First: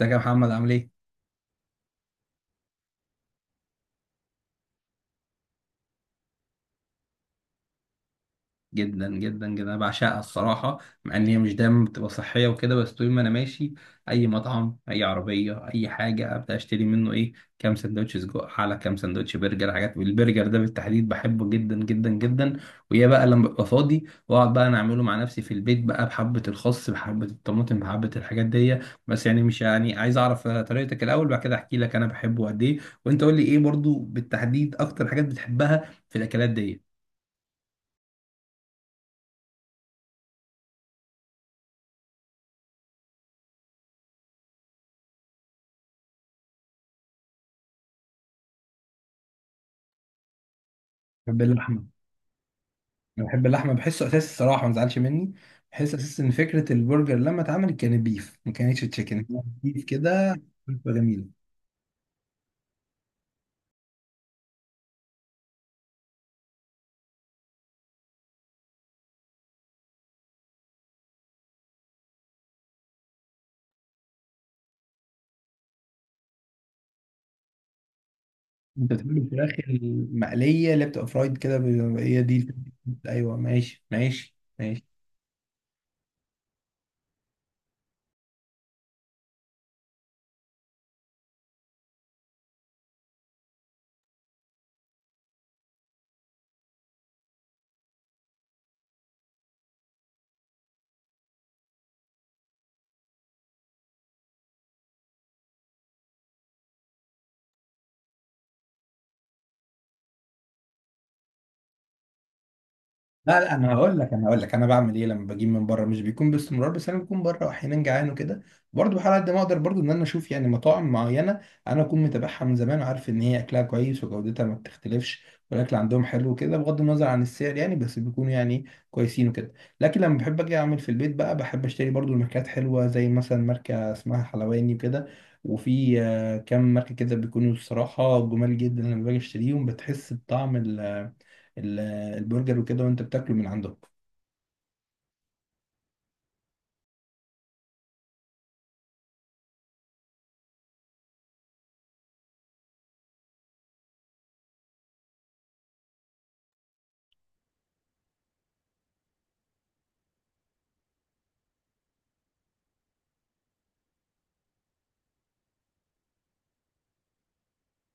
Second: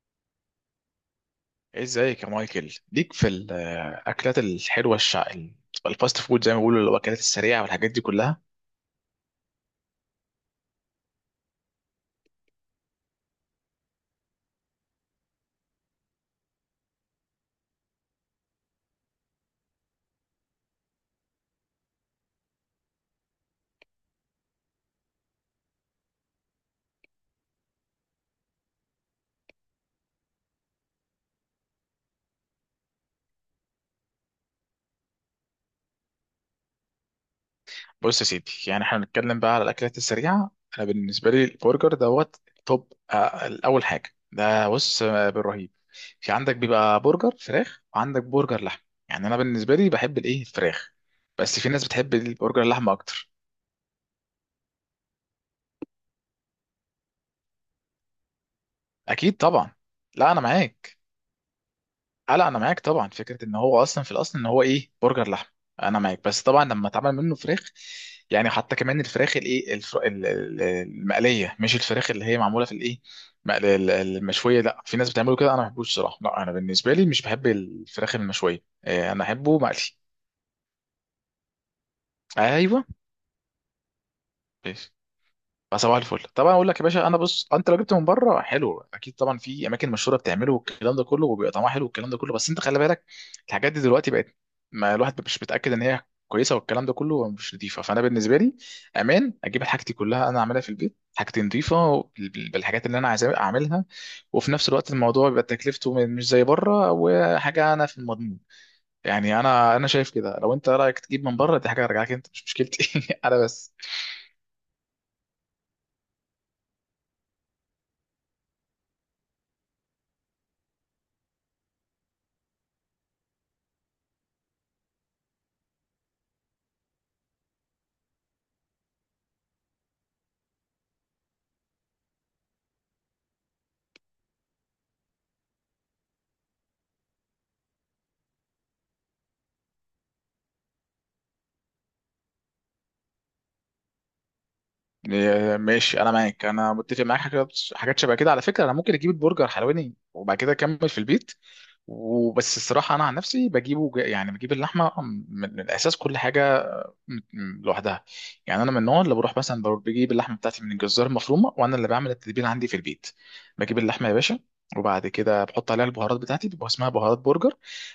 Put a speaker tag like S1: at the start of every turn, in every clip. S1: ازيك يا محمد عامل ايه؟
S2: ازيك يا مايكل ليك في الاكلات الحلوه الفاست فود زي ما بيقولوا الاكلات السريعه والحاجات دي كلها.
S1: جدا جدا جدا، انا بعشقها الصراحه. مع ان هي مش دايما بتبقى صحيه وكده، بس طول ما انا ماشي اي مطعم، اي عربيه، اي حاجه، ابدا اشتري منه ايه، كام سندوتش سجق، على كام سندوتش برجر، حاجات. والبرجر ده بالتحديد بحبه جدا جدا جدا. ويا بقى لما ببقى فاضي واقعد بقى انا اعمله مع نفسي في البيت بقى، بحبه الخس، بحبه الطماطم، بحبه الحاجات دي. بس يعني مش يعني عايز اعرف طريقتك الاول، بعد كده احكي لك انا بحبه قد ايه. وانت قول لي ايه برضو بالتحديد اكتر حاجات بتحبها في الاكلات دي؟
S2: بص يا سيدي، يعني احنا بنتكلم بقى على الاكلات السريعه. انا بالنسبه لي البرجر دوت توب. اول حاجه ده بص، بالرهيب. في عندك بيبقى برجر فراخ وعندك برجر لحم. يعني انا بالنسبه لي بحب الايه الفراخ،
S1: بحب
S2: بس في
S1: اللحمه.
S2: ناس بتحب البرجر اللحمه
S1: انا
S2: اكتر.
S1: بحب اللحمه، بحسه اساس الصراحه، ما تزعلش مني. بحس اساس ان فكره البرجر لما اتعملت كانت بيف، ما كانتش تشيكن.
S2: اكيد طبعا.
S1: بيف
S2: لا
S1: كده،
S2: انا
S1: بتبقى
S2: معاك.
S1: جميله.
S2: اه، لا انا معاك طبعا، فكره ان هو اصلا في الاصل ان هو ايه برجر لحم. انا معاك، بس طبعا لما اتعمل منه فراخ. يعني حتى كمان الفراخ الايه المقليه، مش الفراخ اللي هي معموله في الايه المشويه. لا في ناس بتعمله كده، انا ما بحبوش صراحه. لا انا بالنسبه لي مش بحب الفراخ المشويه،
S1: انت بتحب
S2: انا
S1: الفراخ
S2: احبه مقلي.
S1: المقليه اللي بتبقى فرايد كده، هي دي الفكرة.
S2: ايوه.
S1: ايوه ماشي ماشي ماشي.
S2: فصباح الفل طبعا. اقول لك يا باشا، انا بص، انت لو جبت من بره حلو اكيد طبعا في اماكن مشهوره بتعمله والكلام ده كله، وبيبقى طعمها حلو والكلام ده كله، بس انت خلي بالك. الحاجات دي دلوقتي بقت، ما الواحد مش متاكد ان هي كويسه والكلام ده كله، مش نظيفه. فانا بالنسبه لي امان اجيب حاجتي كلها انا اعملها في البيت، حاجتي نظيفه بالحاجات اللي انا عايز اعملها. وفي نفس الوقت الموضوع بيبقى تكلفته مش زي بره وحاجه، انا في المضمون. يعني انا شايف كده، لو انت رايك تجيب من بره دي حاجه ارجع لك، انت مش مشكلتي
S1: لا
S2: انا
S1: لا،
S2: بس.
S1: انا هقول لك، انا بعمل ايه لما بجيب من بره. مش بيكون باستمرار، بس انا بكون بره واحيانا جعان وكده، برضه بحاول قد ما اقدر برضه ان انا اشوف يعني مطاعم معينه انا اكون متابعها من زمان وعارف ان هي اكلها كويس وجودتها ما بتختلفش، والاكل عندهم حلو كده بغض النظر عن السعر يعني، بس بيكونوا يعني كويسين وكده. لكن لما بحب اجي اعمل في البيت بقى، بحب اشتري برضه الماركات حلوه زي مثلا ماركه اسمها حلواني وكده. وفي كام ماركه كده بيكونوا الصراحه جمال جدا، لما باجي اشتريهم بتحس بطعم ال- البرجر وكده وانت بتاكله من عندهم.
S2: إيه، ماشي. انا معاك، انا متفق معاك. حاجات حاجات شبه كده. على فكره انا ممكن اجيب البرجر حلواني وبعد كده اكمل في البيت. وبس الصراحه انا عن نفسي بجيبه يعني بجيب اللحمه من الاساس كل حاجه لوحدها. يعني انا من النوع اللي بروح مثلا، بروح بجيب اللحمه بتاعتي من الجزار المفرومه، وانا اللي بعمل التتبيله عندي في البيت. بجيب اللحمه يا باشا، وبعد كده بحط عليها البهارات بتاعتي، بيبقى اسمها بهارات برجر.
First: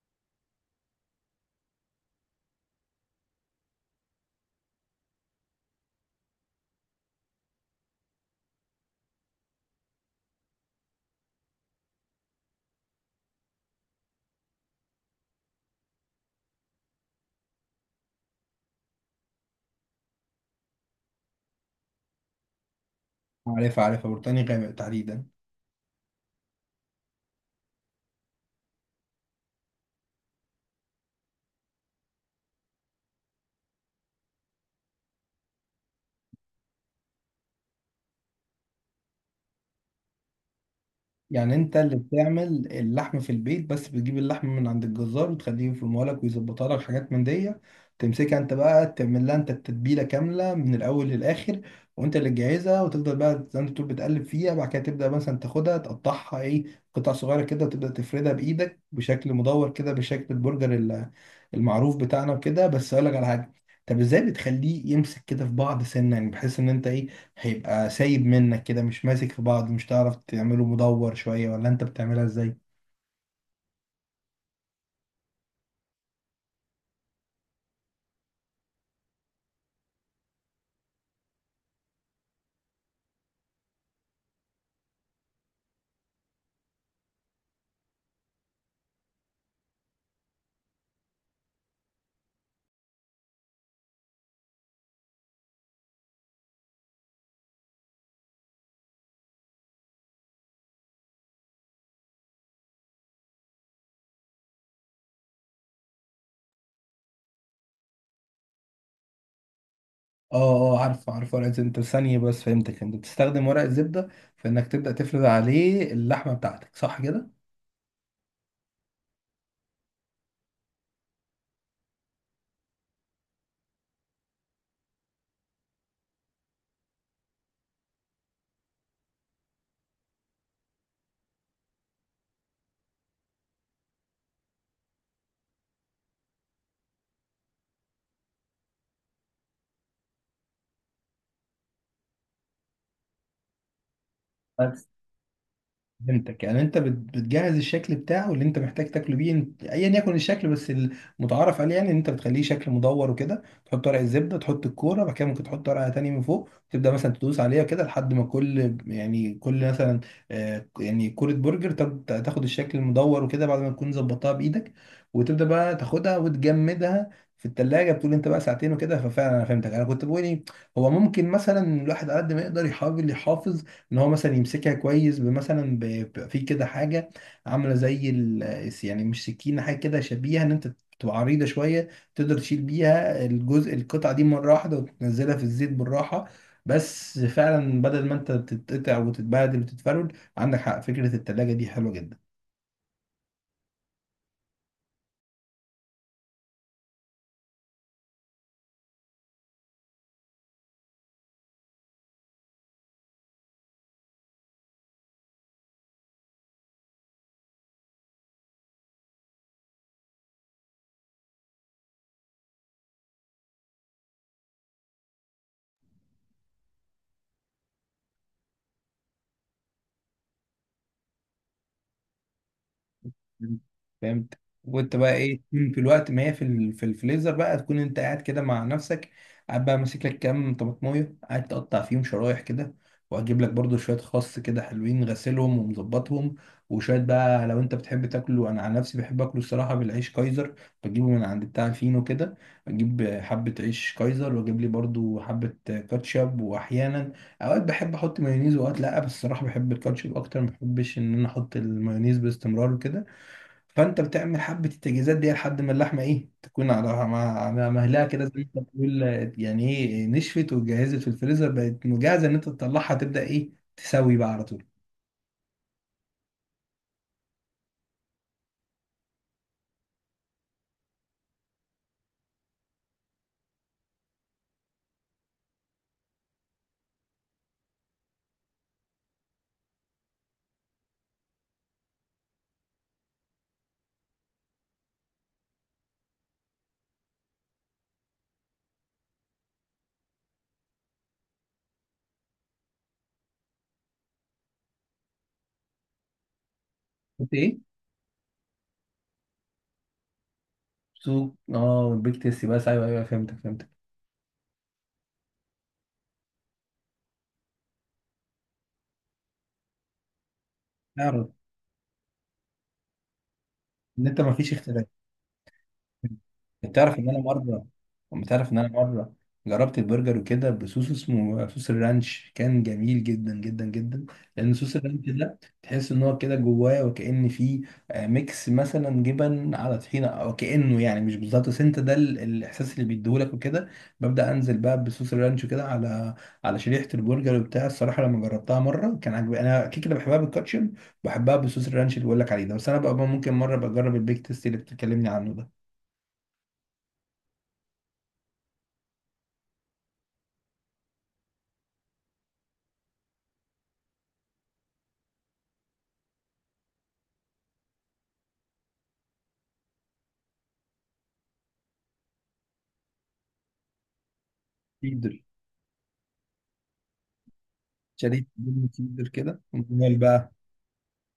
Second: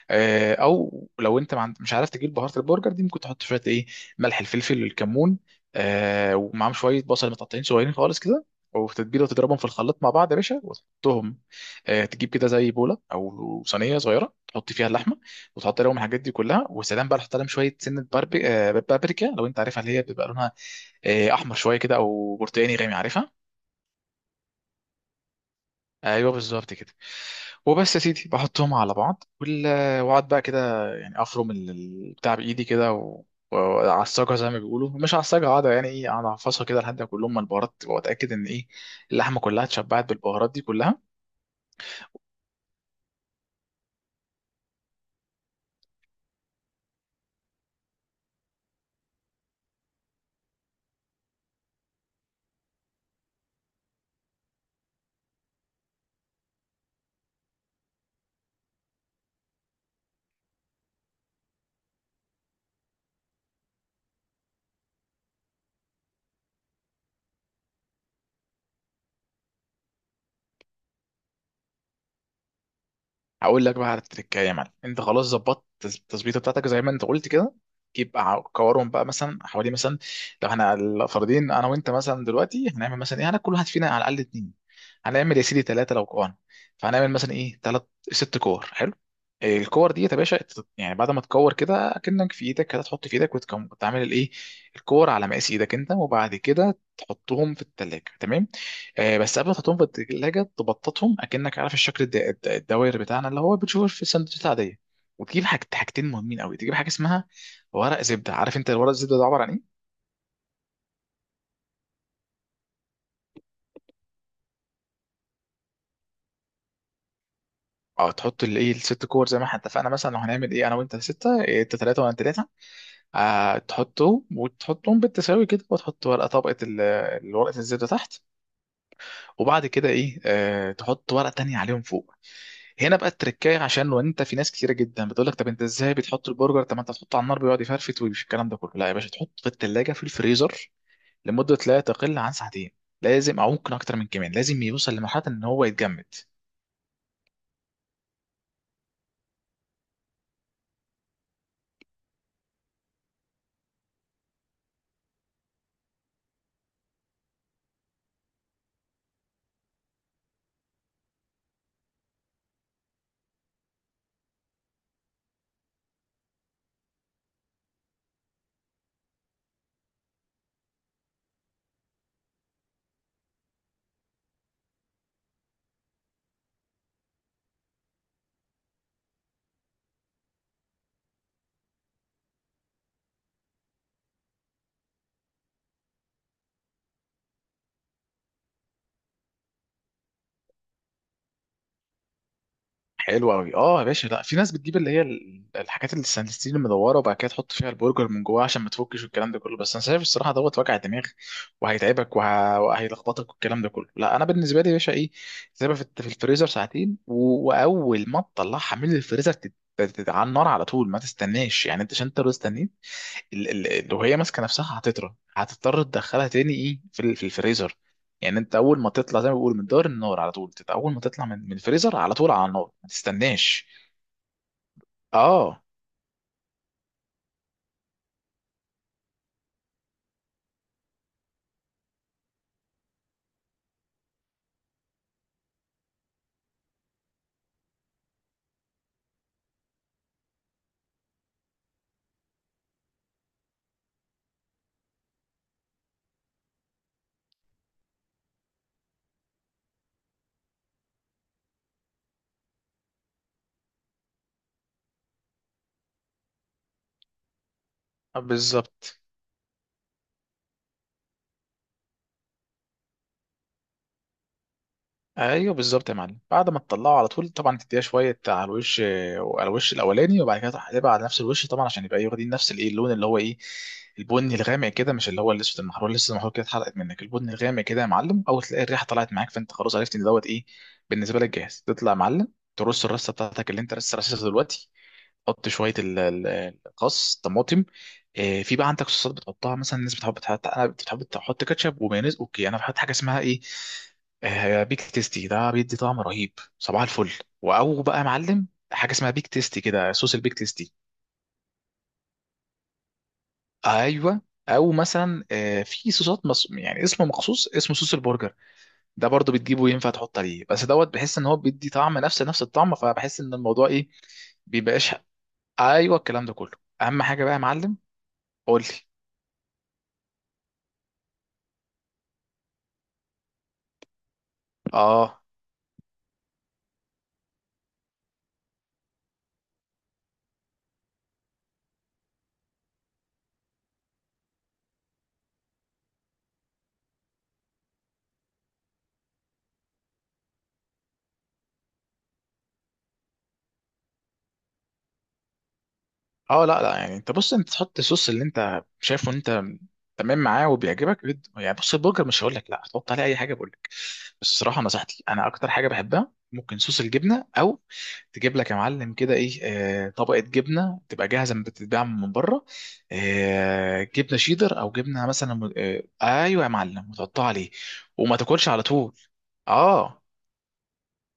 S2: او لو انت ما عند- مش عارف تجيب بهارات البرجر دي، ممكن تحط شويه ايه: ملح، الفلفل، الكمون. ومعاهم شويه بصل متقطعين صغيرين خالص كده، وتتبيله، وتضربهم في الخلاط مع بعض يا باشا، وتحطهم. تجيب كده زي بوله او صينيه صغيره، تحط فيها اللحمه وتحط لهم الحاجات دي كلها وسلام بقى. تحط لهم شويه سنه باربي... آه، بابريكا لو انت عارفها، اللي هي بيبقى لونها احمر شويه كده او برتقاني غامق، عارفها.
S1: عارفها عارفها، بريطانيا غامق تحديدا.
S2: ايوه بالظبط كده. وبس يا سيدي بحطهم على بعض واقعد بقى كده، يعني افرم بتاع بايدي كده وعصجها زي ما بيقولوا، مش عصجها قاعده، يعني ايه اقعد اعفصها كده لحد ما كلهم من البهارات، واتاكد ان ايه اللحمه كلها اتشبعت بالبهارات دي كلها.
S1: يعني انت اللي بتعمل اللحم في البيت، بس بتجيب اللحم من عند الجزار وتخليه يفرمه لك ويظبطها لك حاجات من دي. تمسكها انت بقى، تعمل لها انت التتبيله كامله من الاول للاخر. وانت اللي تجهزها وتفضل بقى زي ما تقول بتقلب فيها، بعد كده تبدا مثلا تاخدها تقطعها ايه قطع صغيره كده، وتبدا تفردها بايدك بشكل مدور كده، بشكل البرجر المعروف بتاعنا وكده. بس اقول لك على حاجه، طب ازاي بتخليه يمسك كده في بعض سنه؟ يعني بحيث ان انت ايه، هيبقى سايب منك كده، مش ماسك في بعض، مش تعرف تعمله مدور شوية، ولا انت بتعملها ازاي؟
S2: هقول لك بقى على التركايه يا معلم. انت خلاص ظبطت التظبيطه بتاعتك زي ما انت قلت كده، جيب بقى كورهم بقى مثلا حوالي مثلا، لو احنا الفردين انا وانت مثلا دلوقتي هنعمل مثلا ايه، هناكل كل واحد فينا على الاقل اتنين. هنعمل يا سيدي ثلاثه لو كوان. فهنعمل مثلا ايه ثلاث، ست كور. حلو. إيه الكور دي يا باشا يعني بعد ما تكور كده كأنك في ايدك كده، تحط في ايدك وتعمل الايه الكور على مقاس ايدك انت، وبعد كده تحطهم في التلاجة. تمام. بس قبل ما تحطهم في التلاجة تبططهم، اكنك عارف الشكل الدوائر بتاعنا اللي هو بتشوفه في السندوتشات العادية. وتجيب حاجة حاجتين مهمين قوي، تجيب حاجة اسمها ورق زبدة. عارف انت الورق الزبدة ده عبارة عن ايه؟
S1: اه اه، عارف عارف ورق الزبدة. انت ثانية بس، فهمتك، انت بتستخدم ورق الزبدة في انك تبدأ تفرد عليه اللحمة بتاعتك، صح كده؟
S2: اه، تحط الايه الست كور زي ما احنا اتفقنا، مثلا لو هنعمل ايه انا وانت ستة، إيه، انت ثلاثة وانا ثلاثة. آه تحطهم وتحطهم بالتساوي كده، وتحط ورقة طبقة الورقة الزبدة تحت، وبعد كده ايه آه تحط ورقة تانية عليهم فوق. هنا بقى التركايه عشان لو انت، في ناس كتيره جدا بتقول لك طب انت ازاي بتحط البرجر، طب ما انت تحطه على النار بيقعد يفرفت ومش الكلام ده كله، لا يا باشا تحطه في الثلاجه في الفريزر لمده لا تقل عن ساعتين، لازم، او ممكن اكتر من كمان لازم
S1: بس
S2: يوصل لمرحله ان هو يتجمد.
S1: فهمتك، يعني انت بتجهز الشكل بتاعه اللي انت محتاج تاكله بيه، ايا يكن الشكل، بس المتعارف عليه يعني ان انت بتخليه شكل مدور وكده. تحط ورق الزبده، تحط الكوره، بعد كده ممكن تحط ورقه تاني من فوق، تبدا مثلا تدوس عليها كده لحد ما كل يعني كل مثلا يعني كوره برجر تاخد الشكل المدور وكده بعد ما تكون ظبطتها بايدك. وتبدا بقى تاخدها وتجمدها في التلاجة، بتقول انت بقى 2 ساعات وكده. ففعلا انا فهمتك. انا كنت بقول ايه، هو ممكن مثلا الواحد على قد ما يقدر يحاول يحافظ ان هو مثلا يمسكها كويس بمثلا بيبقى في كده حاجه عامله زي ال، يعني مش سكينه، حاجه كده شبيهه، ان انت بتبقى عريضه شويه تقدر تشيل بيها الجزء القطعه دي مره واحده وتنزلها في الزيت بالراحه، بس فعلا بدل ما انت تتقطع وتتبهدل وتتفرول. عندك حق، فكره التلاجة دي حلوه جدا.
S2: حلو قوي. اه يا باشا، لا، في ناس بتجيب اللي هي الحاجات اللي الستيل المدوره وبعد كده تحط فيها البرجر من جواه عشان ما تفكش والكلام ده كله، بس انا شايف الصراحه دوت وجع دماغ، وهيتعبك وهيلخبطك والكلام ده كله. لا انا بالنسبه لي يا باشا ايه، تسيبها في في الفريزر ساعتين واول ما تطلعها من الفريزر على النار على طول، ما تستناش. يعني انت، عشان انت لو استنيت لو هي ماسكه نفسها هتطرى، هتضطر تدخلها تاني ايه في في الفريزر. يعني انت اول ما تطلع زي ما بيقول من دار النار على طول اول ما تطلع من الفريزر على طول على النار، ما
S1: مم.
S2: تستناش.
S1: فهمت. وانت بقى ايه
S2: اه
S1: تكون في الوقت ما هي في الفريزر بقى، تكون انت قاعد كده مع نفسك، قاعد بقى ماسك لك كام طماطمايه قاعد تقطع فيهم شرايح كده، وهجيب لك برضو شويه خس كده حلوين غسلهم ومظبطهم، وشويه بقى لو انت بتحب تاكله. انا عن نفسي بحب اكله الصراحه بالعيش كايزر، بجيبه من عند بتاع الفينو كده، اجيب حبه عيش كايزر واجيب لي برضو حبه كاتشب. واحيانا اوقات بحب احط مايونيز، واوقات لا، بس الصراحه بحب الكاتشب اكتر، ما بحبش ان انا احط المايونيز باستمرار وكده. فانت بتعمل حبه التجهيزات دي لحد ما اللحمه ايه تكون على مع مهلها كده زي ما انت
S2: بالظبط.
S1: بتقول، يعني ايه نشفت واتجهزت في الفريزر، بقت مجهزه ان انت تطلعها تبدا ايه تسوي بقى على طول.
S2: ايوه بالظبط يا معلم، بعد ما تطلعه على طول طبعا، تديها شويه على الوش، على الوش الاولاني، وبعد كده تقلبها على نفس الوش طبعا عشان يبقى واخدين نفس الايه اللون اللي هو ايه البني الغامق كده، مش اللي هو الاسود المحروق، لسه المحروق كده اتحرقت منك، البني الغامق كده يا معلم. اول تلاقي الريحه طلعت معاك، فانت خلاص عرفت ان دوت ايه، بالنسبه لك جاهز تطلع يا معلم. ترص الرصه بتاعتك اللي انت لسه رصصها دلوقتي، حط شويه الخس، طماطم، في بقى عندك صوصات بتحطها مثلا، الناس بتحب تحط، انا بتحب تحط كاتشب ومايونيز. اوكي انا بحط حاجه اسمها ايه بيك تيستي، ده بيدي طعم رهيب. صباح الفل.
S1: قلت ايه؟
S2: او بقى يا معلم حاجه اسمها بيك تيستي كده، صوص البيك تيستي.
S1: سوق، اه البيك تيستي بس، ايوه ايوه فهمتك فهمتك.
S2: ايوه. او مثلا في صوصات يعني اسمه مخصوص، اسمه صوص البرجر، ده برضو بتجيبه ينفع تحط عليه، بس دوت بحس ان
S1: اعرف
S2: هو بيدي طعم نفس الطعم، فبحس ان الموضوع ايه،
S1: ان انت ما فيش.
S2: بيبقاش. ايوه الكلام ده كله.
S1: انت تعرف
S2: اهم
S1: ان انا
S2: حاجه بقى يا
S1: مره
S2: معلم.
S1: انت تعرف ان
S2: قول
S1: انا
S2: لي.
S1: مره جربت البرجر وكده بصوص اسمه صوص الرانش، كان جميل جدا جدا جدا، لان صوص الرانش
S2: اه
S1: ده تحس ان هو كده جواه وكأن فيه ميكس مثلا جبن على طحينه، او كأنه يعني مش بالظبط، بس انت ده الاحساس اللي بيديهولك وكده. ببدأ انزل بقى بصوص الرانش كده على شريحه البرجر وبتاع. الصراحه لما جربتها مره كان عجبني. انا كده كده بحبها بالكاتشب، بحبها بصوص الرانش اللي بقول لك عليه ده، بس انا بقى ممكن مره بجرب البيك تيست اللي بتكلمني عنه ده.
S2: اه، لا لا، يعني انت بص، انت تحط الصوص اللي انت شايفه ان انت تمام معاه وبيعجبك جد، يعني بص البرجر مش هقول لك لا هتحط عليه اي حاجه، بقول لك بس الصراحه نصيحتي، انا اكتر حاجه بحبها ممكن صوص الجبنه، او تجيب لك يا معلم كده ايه طبقه جبنه تبقى جاهزه من بتتباع من بره، آه جبنه شيدر، او جبنه
S1: تيدر،
S2: مثلا ايوه يا معلم، وتحطها عليه. وما
S1: شديد
S2: تاكلش على
S1: جدا.
S2: طول.
S1: تيدر كده، امال
S2: اه،
S1: بقى.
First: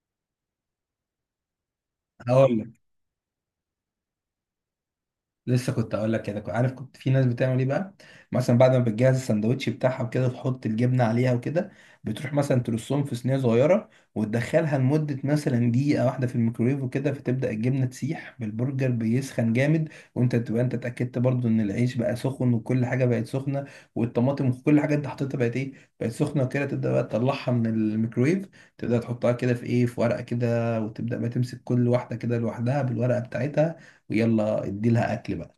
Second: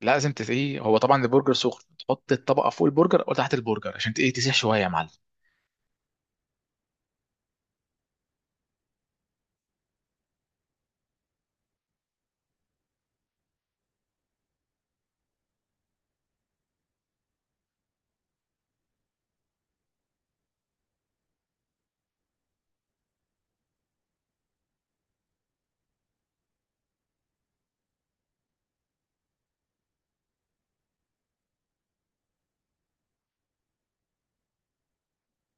S2: لازم ايه هو طبعا البرجر سخن، تحط
S1: هقول
S2: الطبقه
S1: لك،
S2: فوق البرجر او تحت البرجر عشان ايه تسيح شويه يا معلم.
S1: لسه كنت اقول لك كده، كنت عارف. كنت في ناس بتعمل ايه بقى، مثلا بعد ما بتجهز السندوتش بتاعها وكده تحط الجبنه عليها وكده، بتروح مثلا ترصهم في صينيه صغيره وتدخلها لمده مثلا 1 دقيقة في الميكرويف وكده، فتبدا الجبنه تسيح بالبرجر بيسخن جامد، وانت تبقى انت اتاكدت برضو ان العيش بقى سخن، وكل حاجه بقت سخنه، والطماطم وكل حاجه انت حطيتها بقت ايه، بقت سخنه وكده. تبدا بقى تطلعها من الميكرويف، تبدا تحطها كده في ايه في ورقه كده، وتبدا بقى تمسك كل واحده كده لوحدها بالورقه بتاعتها، ويلا ادي لها اكل بقى.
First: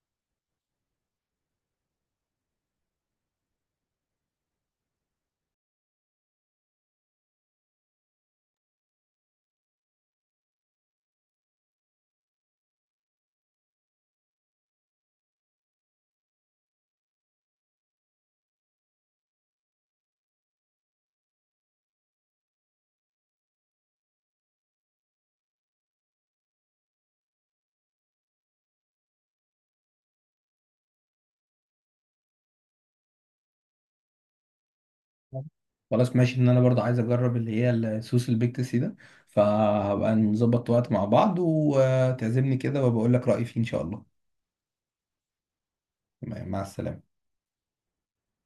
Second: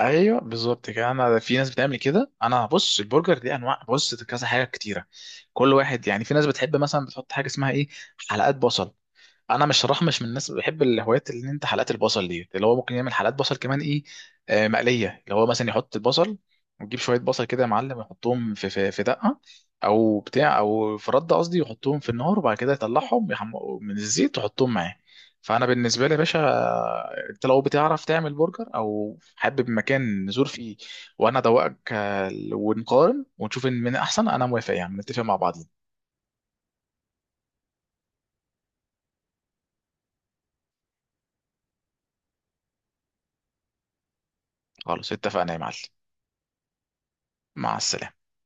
S2: ايوه بالظبط كده. انا في ناس بتعمل كده. انا بص البرجر دي انواع، بص كذا حاجه كتيره، كل واحد يعني، في ناس بتحب مثلا بتحط حاجه اسمها ايه حلقات بصل. انا مش، صراحه مش من الناس اللي بحب الهوايات اللي انت حلقات البصل دي، اللي هو ممكن يعمل حلقات بصل كمان ايه آه مقليه، اللي هو مثلا يحط البصل، ويجيب شويه بصل كده يا معلم، يحطهم في دقه او بتاع، او في رده قصدي، يحطهم في النار وبعد كده يطلعهم يحمقوا من الزيت ويحطهم معاه. فانا بالنسبه لي يا باشا، انت لو بتعرف تعمل برجر او حابب مكان نزور فيه وانا ادوقك، ونقارن ونشوف ان من احسن، انا موافق يعني نتفق مع بعضين.
S1: خلاص ماشي، ان انا برضه عايز اجرب اللي هي السوس البيكتسي ده، فهبقى نظبط وقت مع بعض وتعزمني كده، وبقول لك رأيي فيه ان شاء الله.
S2: خلاص اتفقنا يا معلم.
S1: مع السلامة.
S2: مع السلامه.